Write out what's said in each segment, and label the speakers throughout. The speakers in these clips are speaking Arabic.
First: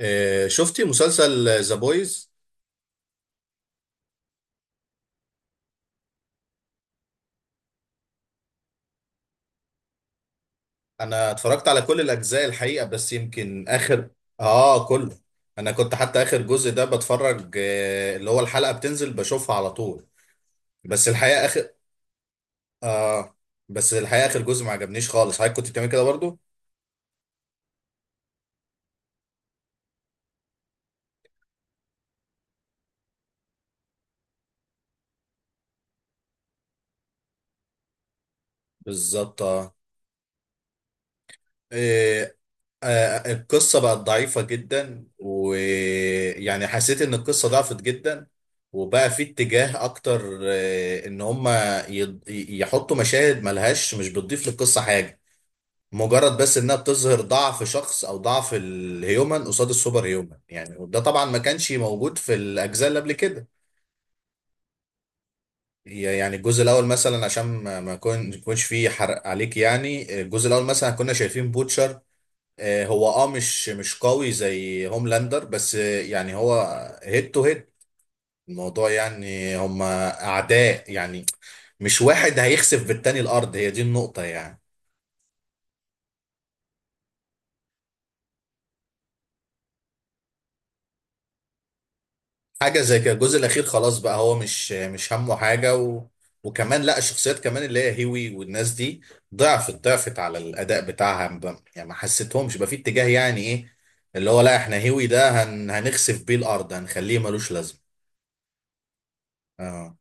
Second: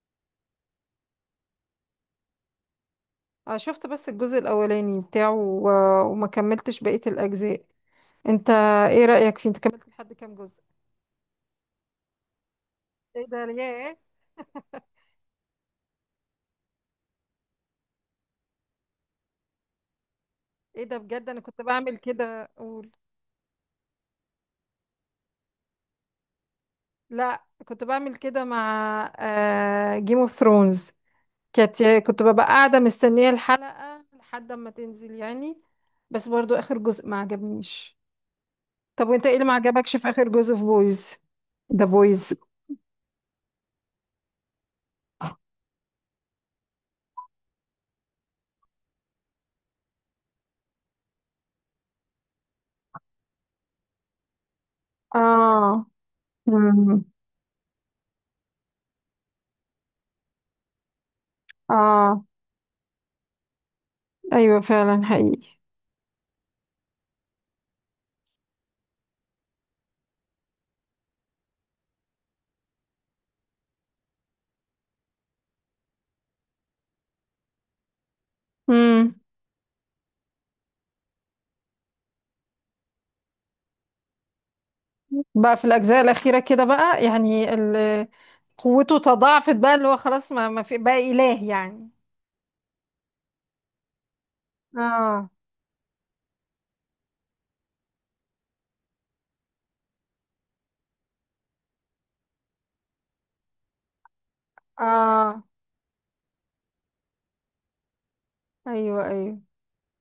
Speaker 1: شفتي مسلسل ذا بويز؟
Speaker 2: شفت بس الجزء الأولاني بتاعه و... وما كملتش بقية الأجزاء. انت، ايه رأيك فيه؟ انت كملت لحد كام جزء؟
Speaker 1: انا اتفرجت على كل الاجزاء الحقيقه، بس
Speaker 2: ايه ده!
Speaker 1: يمكن
Speaker 2: ياه،
Speaker 1: اخر. اه، كله. انا كنت حتى اخر جزء ده بتفرج، اللي هو الحلقه بتنزل بشوفها على طول.
Speaker 2: ايه ده
Speaker 1: بس
Speaker 2: بجد! انا
Speaker 1: الحقيقه
Speaker 2: كنت
Speaker 1: اخر
Speaker 2: بعمل كده، اقول.
Speaker 1: اه بس الحقيقه اخر جزء ما عجبنيش خالص. حضرتك كنت بتعمل كده برضو؟
Speaker 2: لا، كنت بعمل كده مع جيم اوف ثرونز. كنت ببقى قاعدة مستنية الحلقة لحد ما تنزل، يعني. بس برضو آخر جزء ما عجبنيش. طب وانت، ايه
Speaker 1: بالظبط،
Speaker 2: اللي ما
Speaker 1: اه.
Speaker 2: عجبكش في آخر جزء في بويز؟ ده بويز.
Speaker 1: آه، القصة بقت ضعيفة جدا، ويعني حسيت ان القصة ضعفت جدا، وبقى في اتجاه اكتر، ان هما يحطوا مشاهد ملهاش، مش بتضيف للقصة حاجة.
Speaker 2: اه.
Speaker 1: مجرد بس انها
Speaker 2: مم.
Speaker 1: بتظهر ضعف شخص او ضعف الهيومن قصاد السوبر هيومن يعني، وده طبعا ما كانش موجود
Speaker 2: اه،
Speaker 1: في الاجزاء اللي قبل كده.
Speaker 2: ايوه، فعلا حقيقي.
Speaker 1: يعني الجزء الاول مثلا، عشان ما ما يكونش فيه حرق عليك يعني، الجزء الاول مثلا كنا شايفين بوتشر، هو مش قوي زي هوملاندر، بس يعني هو هيد تو هيد. الموضوع
Speaker 2: مم.
Speaker 1: يعني هما اعداء يعني، مش واحد هيخسف بالتاني الارض، هي دي النقطة يعني.
Speaker 2: بقى في الأجزاء الأخيرة كده بقى، يعني قوته تضاعفت بقى، اللي هو خلاص ما في بقى إله، يعني.
Speaker 1: حاجة زي كده. الجزء الاخير خلاص بقى هو مش
Speaker 2: اه،
Speaker 1: همه حاجة. و... وكمان لا، الشخصيات كمان اللي هي هيوي والناس دي ضعفت على الاداء بتاعها، يعني ما حسيتهمش بقى في اتجاه، يعني ايه، اللي هو لا احنا هيوي ده
Speaker 2: اه،
Speaker 1: هنخسف بيه الارض، هنخليه ملوش لازمة.
Speaker 2: ايوه، ايوه.
Speaker 1: اه،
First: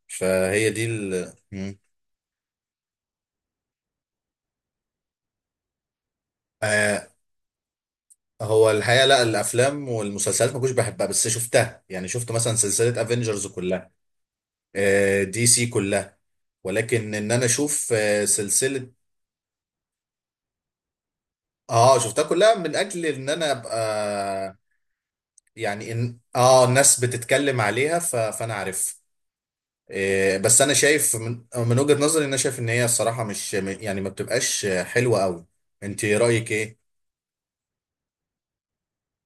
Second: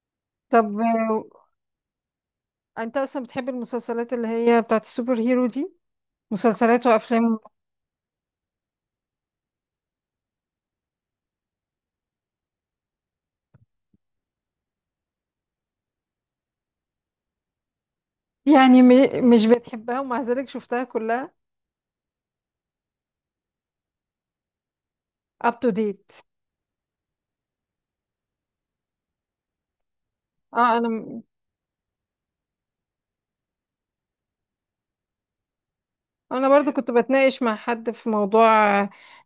Speaker 2: طب،
Speaker 1: فهي دي مم.
Speaker 2: انت اصلا بتحب المسلسلات اللي هي بتاعت السوبر هيرو دي؟ مسلسلات
Speaker 1: آه،
Speaker 2: وافلام؟
Speaker 1: هو الحقيقه لا، الافلام والمسلسلات ما كنتش بحبها، بس شفتها، يعني شفت مثلا سلسله افنجرز كلها، دي سي كلها. ولكن ان انا اشوف
Speaker 2: يعني
Speaker 1: سلسله،
Speaker 2: مش بتحبها ومع ذلك شفتها كلها
Speaker 1: اه، شفتها كلها من اجل ان انا ابقى
Speaker 2: up to
Speaker 1: يعني ان
Speaker 2: date.
Speaker 1: الناس بتتكلم عليها، فانا عارف. بس انا
Speaker 2: اه،
Speaker 1: شايف
Speaker 2: انا
Speaker 1: من وجهه نظري، ان انا شايف ان هي الصراحه مش يعني، ما بتبقاش حلوه قوي. انت
Speaker 2: انا
Speaker 1: رايك
Speaker 2: برضو
Speaker 1: ايه؟
Speaker 2: كنت بتناقش مع حد في موضوع،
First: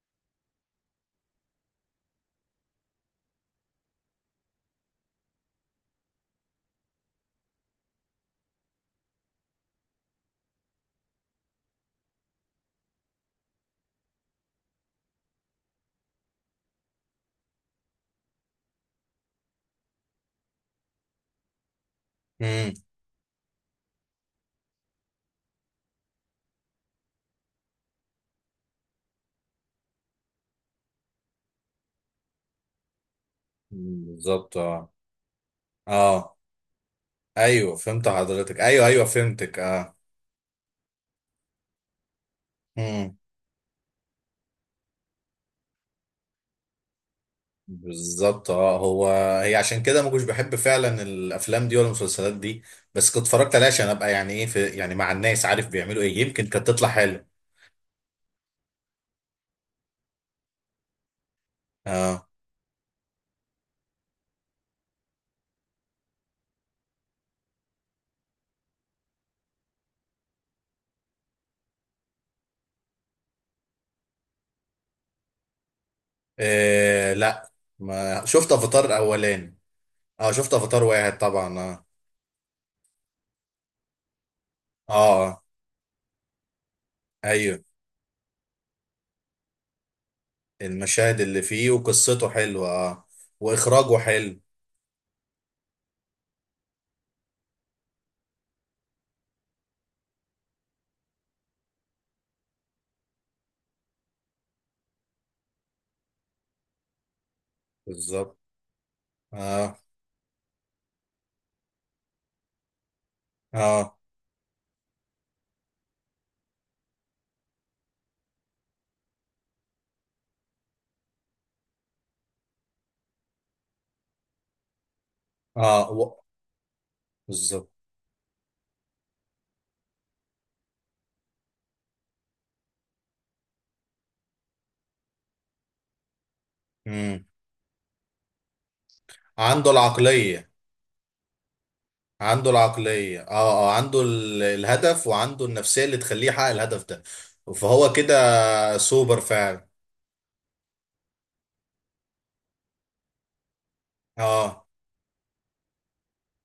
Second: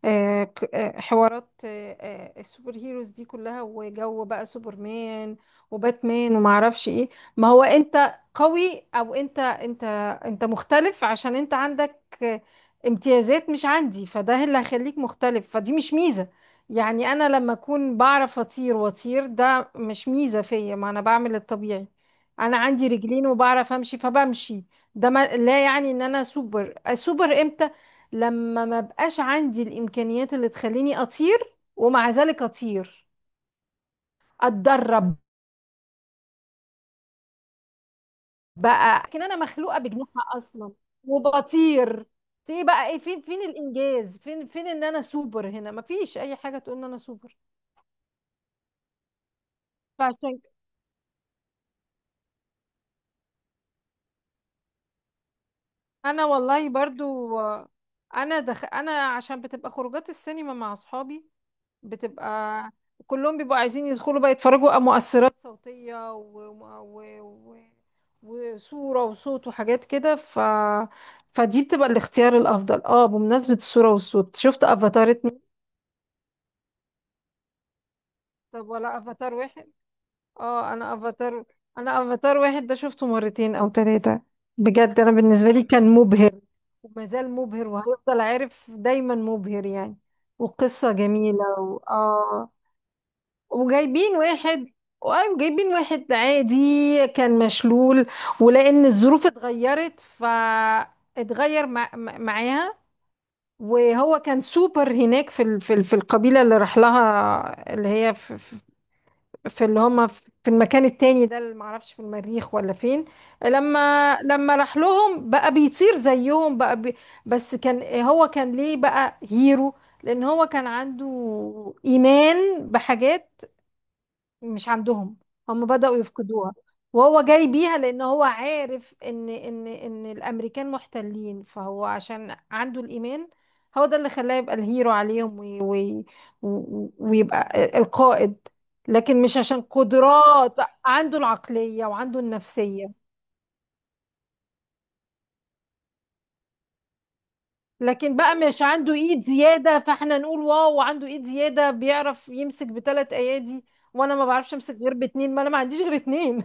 Speaker 2: حوارات السوبر هيروز دي كلها، وجو بقى سوبرمان، وباتمان، وما اعرفش ايه. ما هو انت قوي، او انت مختلف عشان انت عندك آه، امتيازات مش عندي، فده اللي هيخليك مختلف، فدي مش ميزة. يعني انا لما اكون بعرف اطير، واطير، ده مش ميزة فيا، ما انا بعمل الطبيعي. انا
Speaker 1: امم.
Speaker 2: عندي رجلين وبعرف امشي، فبمشي. ده ما لا يعني ان انا سوبر. السوبر امتى؟ لما ما بقاش عندي الامكانيات اللي تخليني اطير ومع ذلك اطير،
Speaker 1: بالظبط، اه.
Speaker 2: اتدرب.
Speaker 1: اه، ايوه فهمت حضرتك، ايوه
Speaker 2: بقى
Speaker 1: ايوه
Speaker 2: لكن انا
Speaker 1: فهمتك
Speaker 2: مخلوقه
Speaker 1: اه.
Speaker 2: بجناحها اصلا، وبطير. ايه بقى؟ ايه؟
Speaker 1: مم.
Speaker 2: فين الانجاز؟ فين ان انا سوبر؟ هنا مفيش اي حاجه تقول ان انا سوبر.
Speaker 1: بالظبط، اه. هو هي عشان كده ما كنتش
Speaker 2: فعشان ك-
Speaker 1: بحب فعلا الافلام دي ولا المسلسلات دي، بس كنت اتفرجت عليها عشان ابقى يعني ايه، في يعني مع الناس، عارف بيعملوا ايه،
Speaker 2: انا
Speaker 1: يمكن كانت
Speaker 2: والله
Speaker 1: تطلع حلو.
Speaker 2: برضو. انا عشان بتبقى خروجات السينما مع اصحابي،
Speaker 1: اه.
Speaker 2: بتبقى كلهم بيبقوا عايزين يدخلوا بقى يتفرجوا على مؤثرات صوتية و... و... و... وصورة وصوت وحاجات كده. فدي بتبقى الاختيار الأفضل. اه، بمناسبة الصورة والصوت، شفت افاتار 2؟
Speaker 1: إيه، لا ما شفت
Speaker 2: طب
Speaker 1: افاتار
Speaker 2: ولا افاتار
Speaker 1: اولاني.
Speaker 2: واحد؟
Speaker 1: اه، شفت
Speaker 2: اه،
Speaker 1: افاتار واحد طبعا، اه.
Speaker 2: انا افاتار واحد ده شفته مرتين او ثلاثة.
Speaker 1: اه،
Speaker 2: بجد انا
Speaker 1: آه.
Speaker 2: بالنسبة لي كان مبهر، وما زال
Speaker 1: ايوه،
Speaker 2: مبهر، وهيفضل عارف دايما مبهر يعني. وقصة
Speaker 1: المشاهد اللي
Speaker 2: جميلة
Speaker 1: فيه وقصته
Speaker 2: اه.
Speaker 1: حلوه اه، واخراجه
Speaker 2: وجايبين
Speaker 1: حلو.
Speaker 2: واحد وايوه، جايبين واحد عادي كان مشلول، ولان الظروف اتغيرت فاتغير معاها. وهو كان سوبر هناك في القبيله اللي راح لها، اللي هي
Speaker 1: بالظبط،
Speaker 2: في
Speaker 1: اه.
Speaker 2: اللي هم في المكان التاني ده، اللي معرفش، في المريخ ولا فين.
Speaker 1: اه
Speaker 2: لما راح لهم بقى بيطير زيهم بقى. بس كان، هو كان ليه بقى هيرو؟ لان هو كان عنده ايمان بحاجات مش عندهم، هم
Speaker 1: اه
Speaker 2: بدأوا
Speaker 1: و-
Speaker 2: يفقدوها وهو جاي
Speaker 1: بالظبط.
Speaker 2: بيها، لأن هو عارف إن الأمريكان محتلين، فهو عشان عنده الإيمان، هو ده اللي خلاه يبقى الهيرو عليهم وي وي و-
Speaker 1: امم.
Speaker 2: ويبقى القائد. لكن مش عشان
Speaker 1: عنده العقليه.
Speaker 2: قدرات، عنده العقلية وعنده
Speaker 1: عنده
Speaker 2: النفسية.
Speaker 1: العقلية، اه. اه، عنده الهدف، وعنده النفسية اللي تخليه يحقق الهدف ده، فهو
Speaker 2: لكن بقى مش
Speaker 1: كده
Speaker 2: عنده
Speaker 1: سوبر
Speaker 2: ايد
Speaker 1: فعلا.
Speaker 2: زيادة، فاحنا نقول واو، عنده ايد زيادة بيعرف يمسك بثلاث ايادي، وانا ما بعرفش
Speaker 1: اه،
Speaker 2: امسك غير باتنين، ما انا ما عنديش غير اتنين.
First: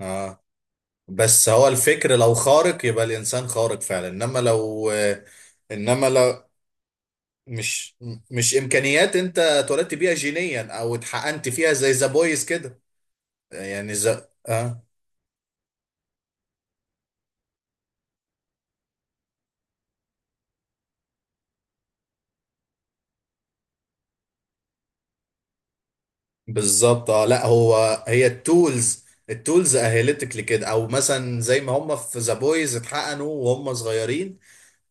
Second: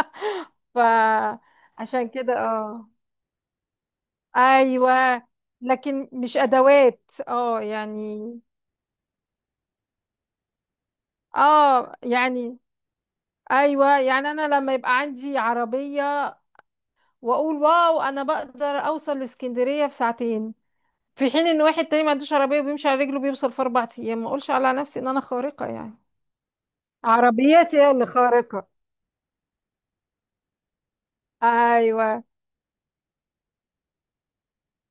Speaker 1: اه، بس هو
Speaker 2: فعشان
Speaker 1: الفكر، لو
Speaker 2: كده.
Speaker 1: خارق
Speaker 2: اه،
Speaker 1: يبقى الإنسان خارق فعلا، انما لو
Speaker 2: ايوه، لكن
Speaker 1: انما
Speaker 2: مش
Speaker 1: لو
Speaker 2: ادوات. اه،
Speaker 1: مش
Speaker 2: يعني،
Speaker 1: مش إمكانيات انت اتولدت بيها جينيا او اتحقنت فيها زي
Speaker 2: اه،
Speaker 1: ذا بويز
Speaker 2: يعني،
Speaker 1: كده. يعني
Speaker 2: ايوه،
Speaker 1: ذا
Speaker 2: يعني انا لما
Speaker 1: اه.
Speaker 2: يبقى عندي عربيه، واقول واو، انا بقدر اوصل لاسكندريه في ساعتين، في حين ان واحد تاني ما عندوش عربيه وبيمشي على رجله بيوصل في 4 ايام، ما اقولش على نفسي ان انا خارقه، يعني.
Speaker 1: بالظبط، اه. لا،
Speaker 2: عربيتي هي
Speaker 1: هو
Speaker 2: اللي
Speaker 1: هي
Speaker 2: خارقه.
Speaker 1: التولز اهلتك لكده، او مثلا زي ما هم
Speaker 2: ايوه،
Speaker 1: في ذا بويز اتحقنوا وهم صغيرين،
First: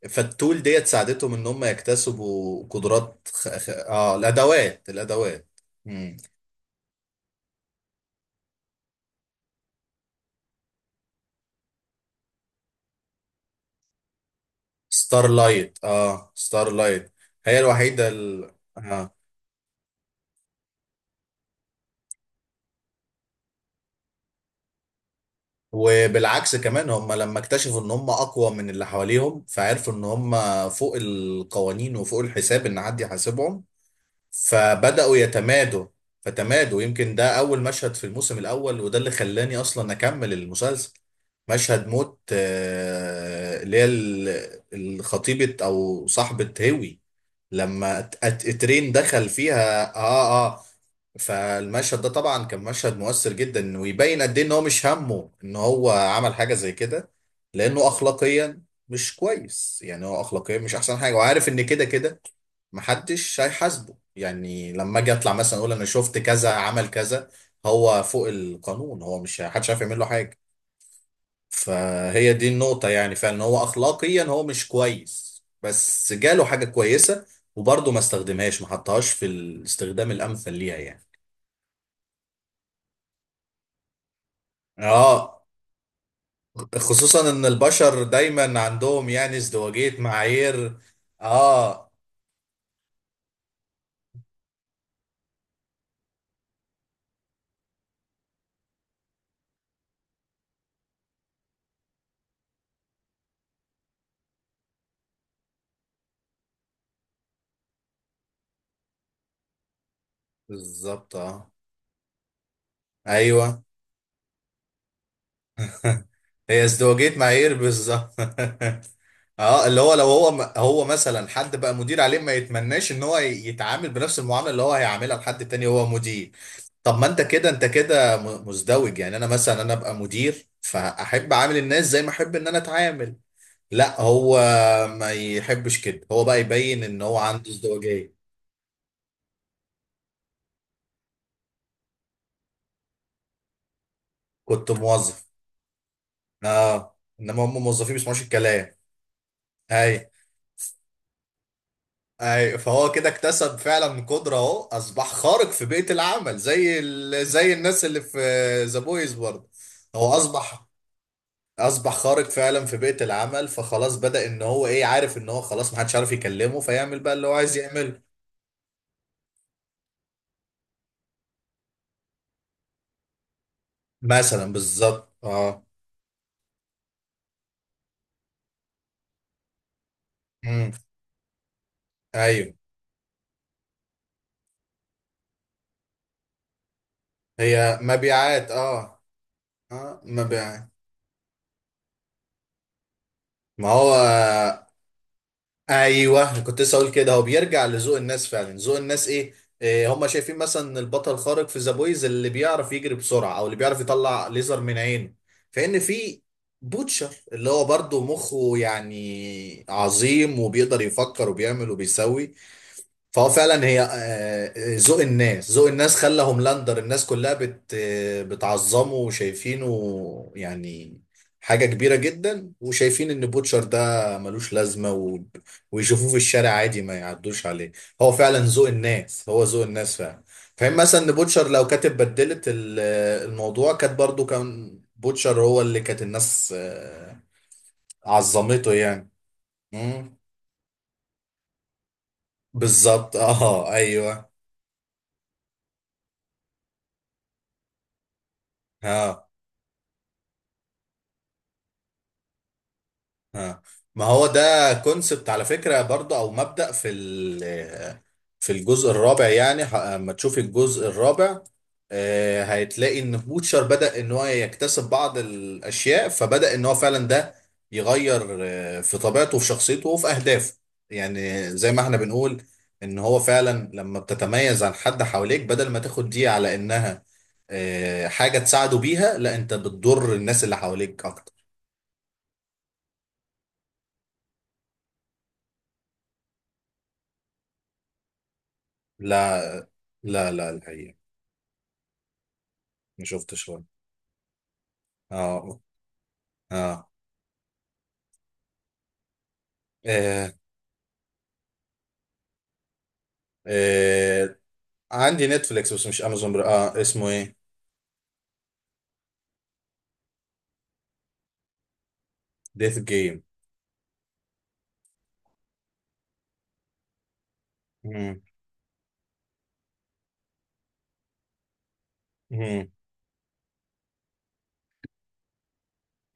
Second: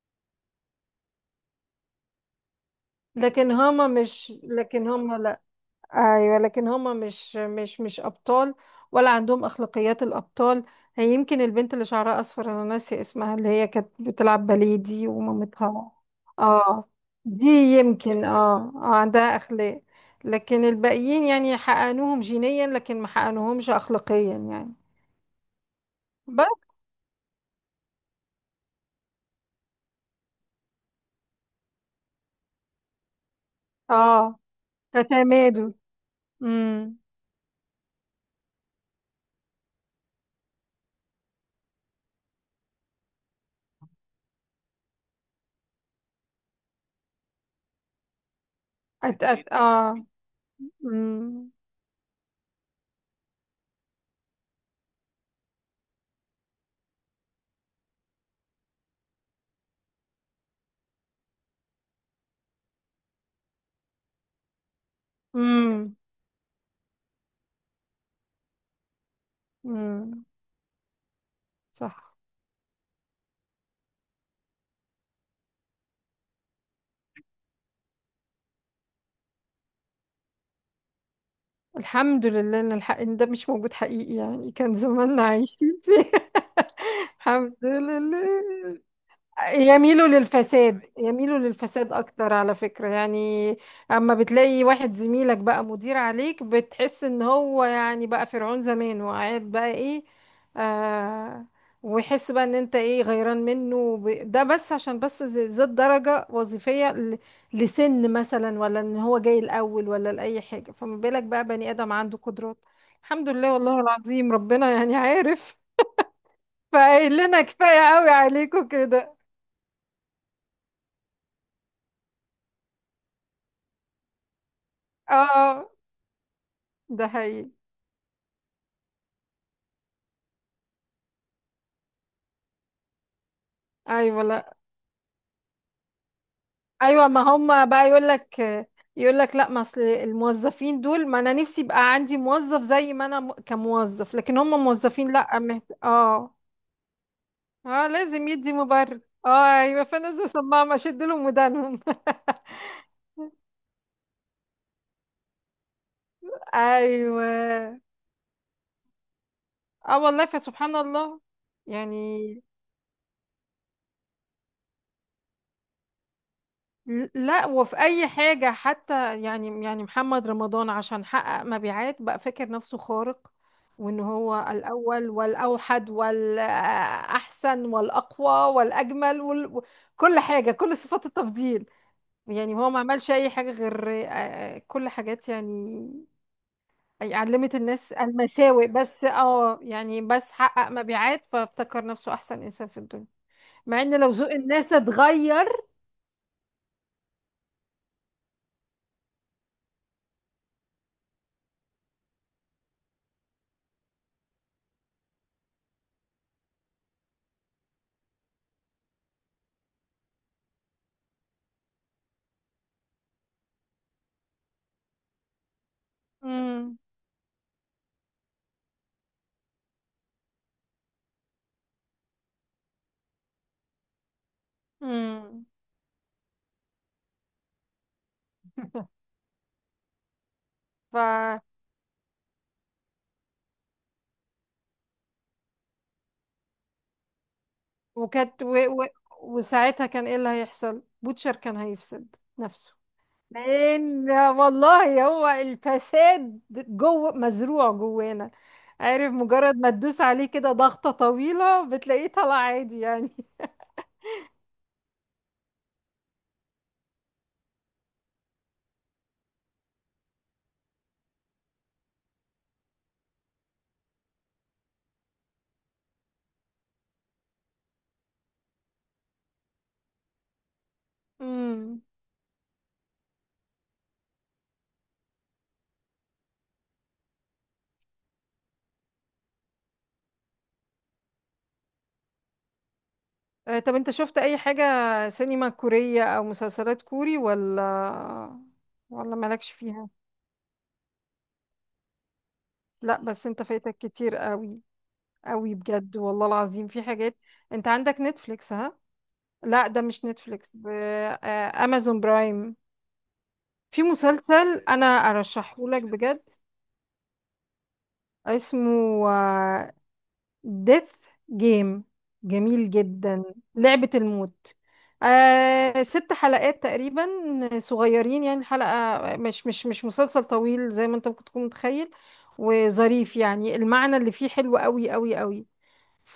Speaker 1: فالتول ديت ساعدتهم ان هم يكتسبوا قدرات، خ... خ... اه
Speaker 2: لكن
Speaker 1: الادوات،
Speaker 2: هما لا.
Speaker 1: الادوات. مم.
Speaker 2: ايوه، لكن هما مش ابطال، ولا عندهم اخلاقيات الابطال. هي يمكن البنت اللي شعرها اصفر، انا ناسيه اسمها، اللي هي كانت بتلعب باليه دي
Speaker 1: ستار لايت،
Speaker 2: ومامتها.
Speaker 1: اه ستار
Speaker 2: اه،
Speaker 1: لايت.
Speaker 2: دي
Speaker 1: هي الوحيده
Speaker 2: يمكن
Speaker 1: آه.
Speaker 2: عندها اخلاق. لكن الباقيين يعني حقنوهم جينيا، لكن ما حقنوهمش اخلاقيا يعني.
Speaker 1: وبالعكس
Speaker 2: بس.
Speaker 1: كمان، هم لما اكتشفوا ان هم اقوى من اللي حواليهم، فعرفوا ان هم فوق القوانين وفوق الحساب، ان حد يحاسبهم،
Speaker 2: اه.
Speaker 1: فبدأوا
Speaker 2: فتمادوا.
Speaker 1: يتمادوا، فتمادوا.
Speaker 2: امم.
Speaker 1: يمكن ده أول مشهد في الموسم الأول، وده اللي خلاني أصلا أكمل المسلسل، مشهد موت اللي هي الخطيبة أو صاحبة هوي، لما ترين
Speaker 2: أت.
Speaker 1: دخل
Speaker 2: أت.
Speaker 1: فيها.
Speaker 2: اه.
Speaker 1: اه، اه.
Speaker 2: امم.
Speaker 1: فالمشهد ده طبعا كان مشهد مؤثر جدا، ويبين قد ايه ان هو مش همه ان هو عمل حاجه زي كده، لانه اخلاقيا مش كويس. يعني هو اخلاقيا مش احسن حاجه، وعارف ان كده كده محدش هيحاسبه، يعني لما اجي اطلع مثلا اقول انا
Speaker 2: امم.
Speaker 1: شفت كذا عمل كذا، هو فوق القانون، هو مش، محدش عارف يعمل له
Speaker 2: امم.
Speaker 1: حاجه.
Speaker 2: صح.
Speaker 1: فهي دي النقطة يعني، فعلا هو أخلاقيا هو مش كويس، بس جاله حاجة كويسة وبرضه ما استخدمهاش، ما حطهاش في الاستخدام الأمثل ليها يعني.
Speaker 2: الحمد لله ان الحق ان ده مش موجود حقيقي، يعني كان زماننا
Speaker 1: اه،
Speaker 2: عايشين فيه.
Speaker 1: خصوصا إن
Speaker 2: الحمد
Speaker 1: البشر
Speaker 2: لله.
Speaker 1: دايما عندهم يعني ازدواجية
Speaker 2: يميلوا
Speaker 1: معايير.
Speaker 2: للفساد، يميلوا
Speaker 1: اه،
Speaker 2: للفساد اكتر، على فكرة يعني. اما بتلاقي واحد زميلك بقى مدير عليك، بتحس ان هو يعني بقى فرعون زمان وقاعد بقى ايه، آه، ويحس بقى ان انت ايه، غيران منه ده بس عشان بس زاد درجة وظيفية لسن مثلا، ولا ان هو جاي الاول، ولا لاي حاجة. فما
Speaker 1: بالظبط،
Speaker 2: بالك بقى
Speaker 1: اه،
Speaker 2: بني ادم عنده قدرات؟ الحمد لله،
Speaker 1: ايوه.
Speaker 2: والله العظيم ربنا يعني عارف،
Speaker 1: هي ازدواجية
Speaker 2: فقايل لنا
Speaker 1: معايير،
Speaker 2: كفاية قوي
Speaker 1: بالظبط.
Speaker 2: عليكم كده.
Speaker 1: اه، اللي هو لو هو مثلا حد بقى مدير عليه، ما يتمناش ان هو يتعامل بنفس المعاملة اللي هو هيعاملها لحد
Speaker 2: اه،
Speaker 1: تاني هو مدير. طب ما
Speaker 2: ده
Speaker 1: انت
Speaker 2: حقيقي.
Speaker 1: كده انت كده مزدوج. يعني انا مثلا، انا ابقى مدير، فاحب اعامل الناس زي ما احب ان انا اتعامل. لا،
Speaker 2: ايوه.
Speaker 1: هو
Speaker 2: لا.
Speaker 1: ما يحبش كده، هو بقى يبين ان
Speaker 2: ايوه،
Speaker 1: هو
Speaker 2: ما
Speaker 1: عنده
Speaker 2: هم بقى يقول
Speaker 1: ازدواجية.
Speaker 2: لك، لا، ما اصل الموظفين دول، ما انا نفسي يبقى عندي موظف زي ما انا كموظف، لكن هم
Speaker 1: كنت
Speaker 2: موظفين
Speaker 1: موظف.
Speaker 2: لا. اه.
Speaker 1: اه، انما هم موظفين
Speaker 2: اه،
Speaker 1: ما بيسمعوش
Speaker 2: لازم يدي
Speaker 1: الكلام.
Speaker 2: مبرر. اه، ايوه،
Speaker 1: اي،
Speaker 2: فنزلوا سماعة، ما شد لهم ودانهم.
Speaker 1: اي، فهو كده اكتسب فعلا قدرة، اهو اصبح خارق في بيئة العمل، زي زي
Speaker 2: ايوه.
Speaker 1: الناس اللي في ذا بويز برضه.
Speaker 2: اه
Speaker 1: هو
Speaker 2: والله،
Speaker 1: اصبح
Speaker 2: فسبحان الله.
Speaker 1: اصبح
Speaker 2: يعني
Speaker 1: خارق فعلا في بيئة العمل، فخلاص بدأ ان هو ايه، عارف ان هو خلاص محدش عارف يكلمه، فيعمل بقى اللي هو
Speaker 2: لا،
Speaker 1: عايز
Speaker 2: وفي
Speaker 1: يعمله.
Speaker 2: اي حاجة حتى، يعني محمد رمضان عشان حقق مبيعات بقى فاكر نفسه خارق، وان هو
Speaker 1: مثلا، بالظبط،
Speaker 2: الاول
Speaker 1: اه.
Speaker 2: والاوحد والاحسن والاقوى والاجمل كل حاجة،
Speaker 1: امم.
Speaker 2: كل صفات التفضيل.
Speaker 1: ايوه.
Speaker 2: يعني هو ما عملش اي حاجة غير كل حاجات، يعني علمت
Speaker 1: هي
Speaker 2: الناس
Speaker 1: مبيعات،
Speaker 2: المساوئ
Speaker 1: اه.
Speaker 2: بس. اه،
Speaker 1: اه،
Speaker 2: يعني بس
Speaker 1: مبيعات.
Speaker 2: حقق مبيعات فافتكر نفسه احسن انسان في الدنيا.
Speaker 1: ما
Speaker 2: مع
Speaker 1: هو،
Speaker 2: ان لو ذوق الناس اتغير.
Speaker 1: ايوه كنت لسه اقول كده، هو بيرجع لذوق الناس فعلا، ذوق الناس ايه، إيه هم شايفين مثلا البطل الخارق في ذا بويز اللي بيعرف يجري بسرعه، او اللي بيعرف يطلع ليزر من عينه، فان في بوتشر اللي هو برضه مخه يعني عظيم، وبيقدر يفكر وبيعمل وبيسوي. فهو فعلا، هي ذوق الناس، خلى هوملاندر الناس كلها بت آه، بتعظمه وشايفينه يعني حاجة كبيرة جدا، وشايفين ان بوتشر ده ملوش لازمة، و...
Speaker 2: امم.
Speaker 1: ويشوفوه في الشارع عادي ما يعدوش عليه. هو فعلا ذوق الناس، هو ذوق الناس فعلا. فاهم
Speaker 2: ف
Speaker 1: مثلا ان بوتشر لو كانت بدلت الموضوع، كانت برضو كان بوتشر هو اللي كانت الناس
Speaker 2: وكانت و...
Speaker 1: عظمته
Speaker 2: و...
Speaker 1: يعني.
Speaker 2: وساعتها كان
Speaker 1: مم.
Speaker 2: ايه اللي هيحصل، بوتشر كان هيفسد نفسه.
Speaker 1: بالظبط، اه،
Speaker 2: لان
Speaker 1: ايوه.
Speaker 2: والله هو الفساد جوه مزروع جوانا، عارف،
Speaker 1: اه،
Speaker 2: مجرد ما تدوس عليه كده ضغطة طويلة بتلاقيه طلع عادي، يعني.
Speaker 1: آه. ما هو ده كونسبت على فكرة برضه، او مبدأ في في الجزء الرابع. يعني اما تشوفي الجزء الرابع، هتلاقي ان بوتشر بدأ ان هو يكتسب بعض الاشياء، فبدأ ان هو فعلا ده يغير في طبيعته وفي شخصيته وفي اهدافه. يعني زي ما
Speaker 2: امم.
Speaker 1: احنا بنقول، ان هو فعلا لما بتتميز عن حد حواليك، بدل ما تاخد دي على انها حاجة تساعده بيها، لا، انت بتضر الناس اللي حواليك اكتر.
Speaker 2: طب انت شفت اي حاجة سينما كورية او مسلسلات كوري، ولا
Speaker 1: لا،
Speaker 2: مالكش فيها؟
Speaker 1: لا لا، الحقيقة
Speaker 2: لا،
Speaker 1: ما
Speaker 2: بس انت
Speaker 1: شفتش ولا،
Speaker 2: فايتك كتير قوي. قوي
Speaker 1: اه،
Speaker 2: بجد، والله العظيم في
Speaker 1: اه،
Speaker 2: حاجات. انت عندك نتفليكس؟ ها، لا، ده مش
Speaker 1: آه.
Speaker 2: نتفليكس امازون برايم. في
Speaker 1: آه.
Speaker 2: مسلسل انا
Speaker 1: عندي
Speaker 2: ارشحه
Speaker 1: نتفليكس،
Speaker 2: لك
Speaker 1: بس مش
Speaker 2: بجد،
Speaker 1: امازون بر... اه اسمه ايه؟
Speaker 2: اسمه ديث جيم. جميل
Speaker 1: ديث جيم.
Speaker 2: جدا، لعبة الموت. آه، ست حلقات تقريبا،
Speaker 1: مم.
Speaker 2: صغيرين يعني حلقة. مش مسلسل طويل زي ما انت ممكن تكون متخيل.
Speaker 1: مم.
Speaker 2: وظريف، يعني المعنى اللي فيه حلو قوي قوي قوي.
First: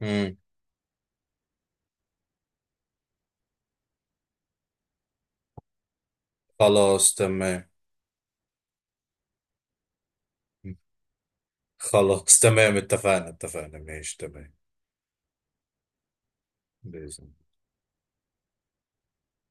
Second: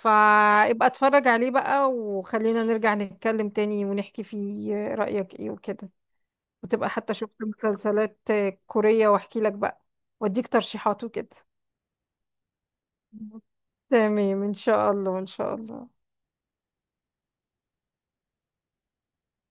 Speaker 1: مم.
Speaker 2: اتفرج عليه بقى، وخلينا نرجع نتكلم تاني ونحكي فيه رأيك ايه وكده. وتبقى
Speaker 1: خلاص
Speaker 2: حتى شفت
Speaker 1: تمام.
Speaker 2: مسلسلات كورية واحكي لك بقى، واديك ترشيحات وكده.
Speaker 1: خلاص تمام، اتفقنا اتفقنا، ماشي
Speaker 2: تمام،
Speaker 1: تمام.
Speaker 2: ان شاء الله، ان شاء الله.
Speaker 1: بإذن.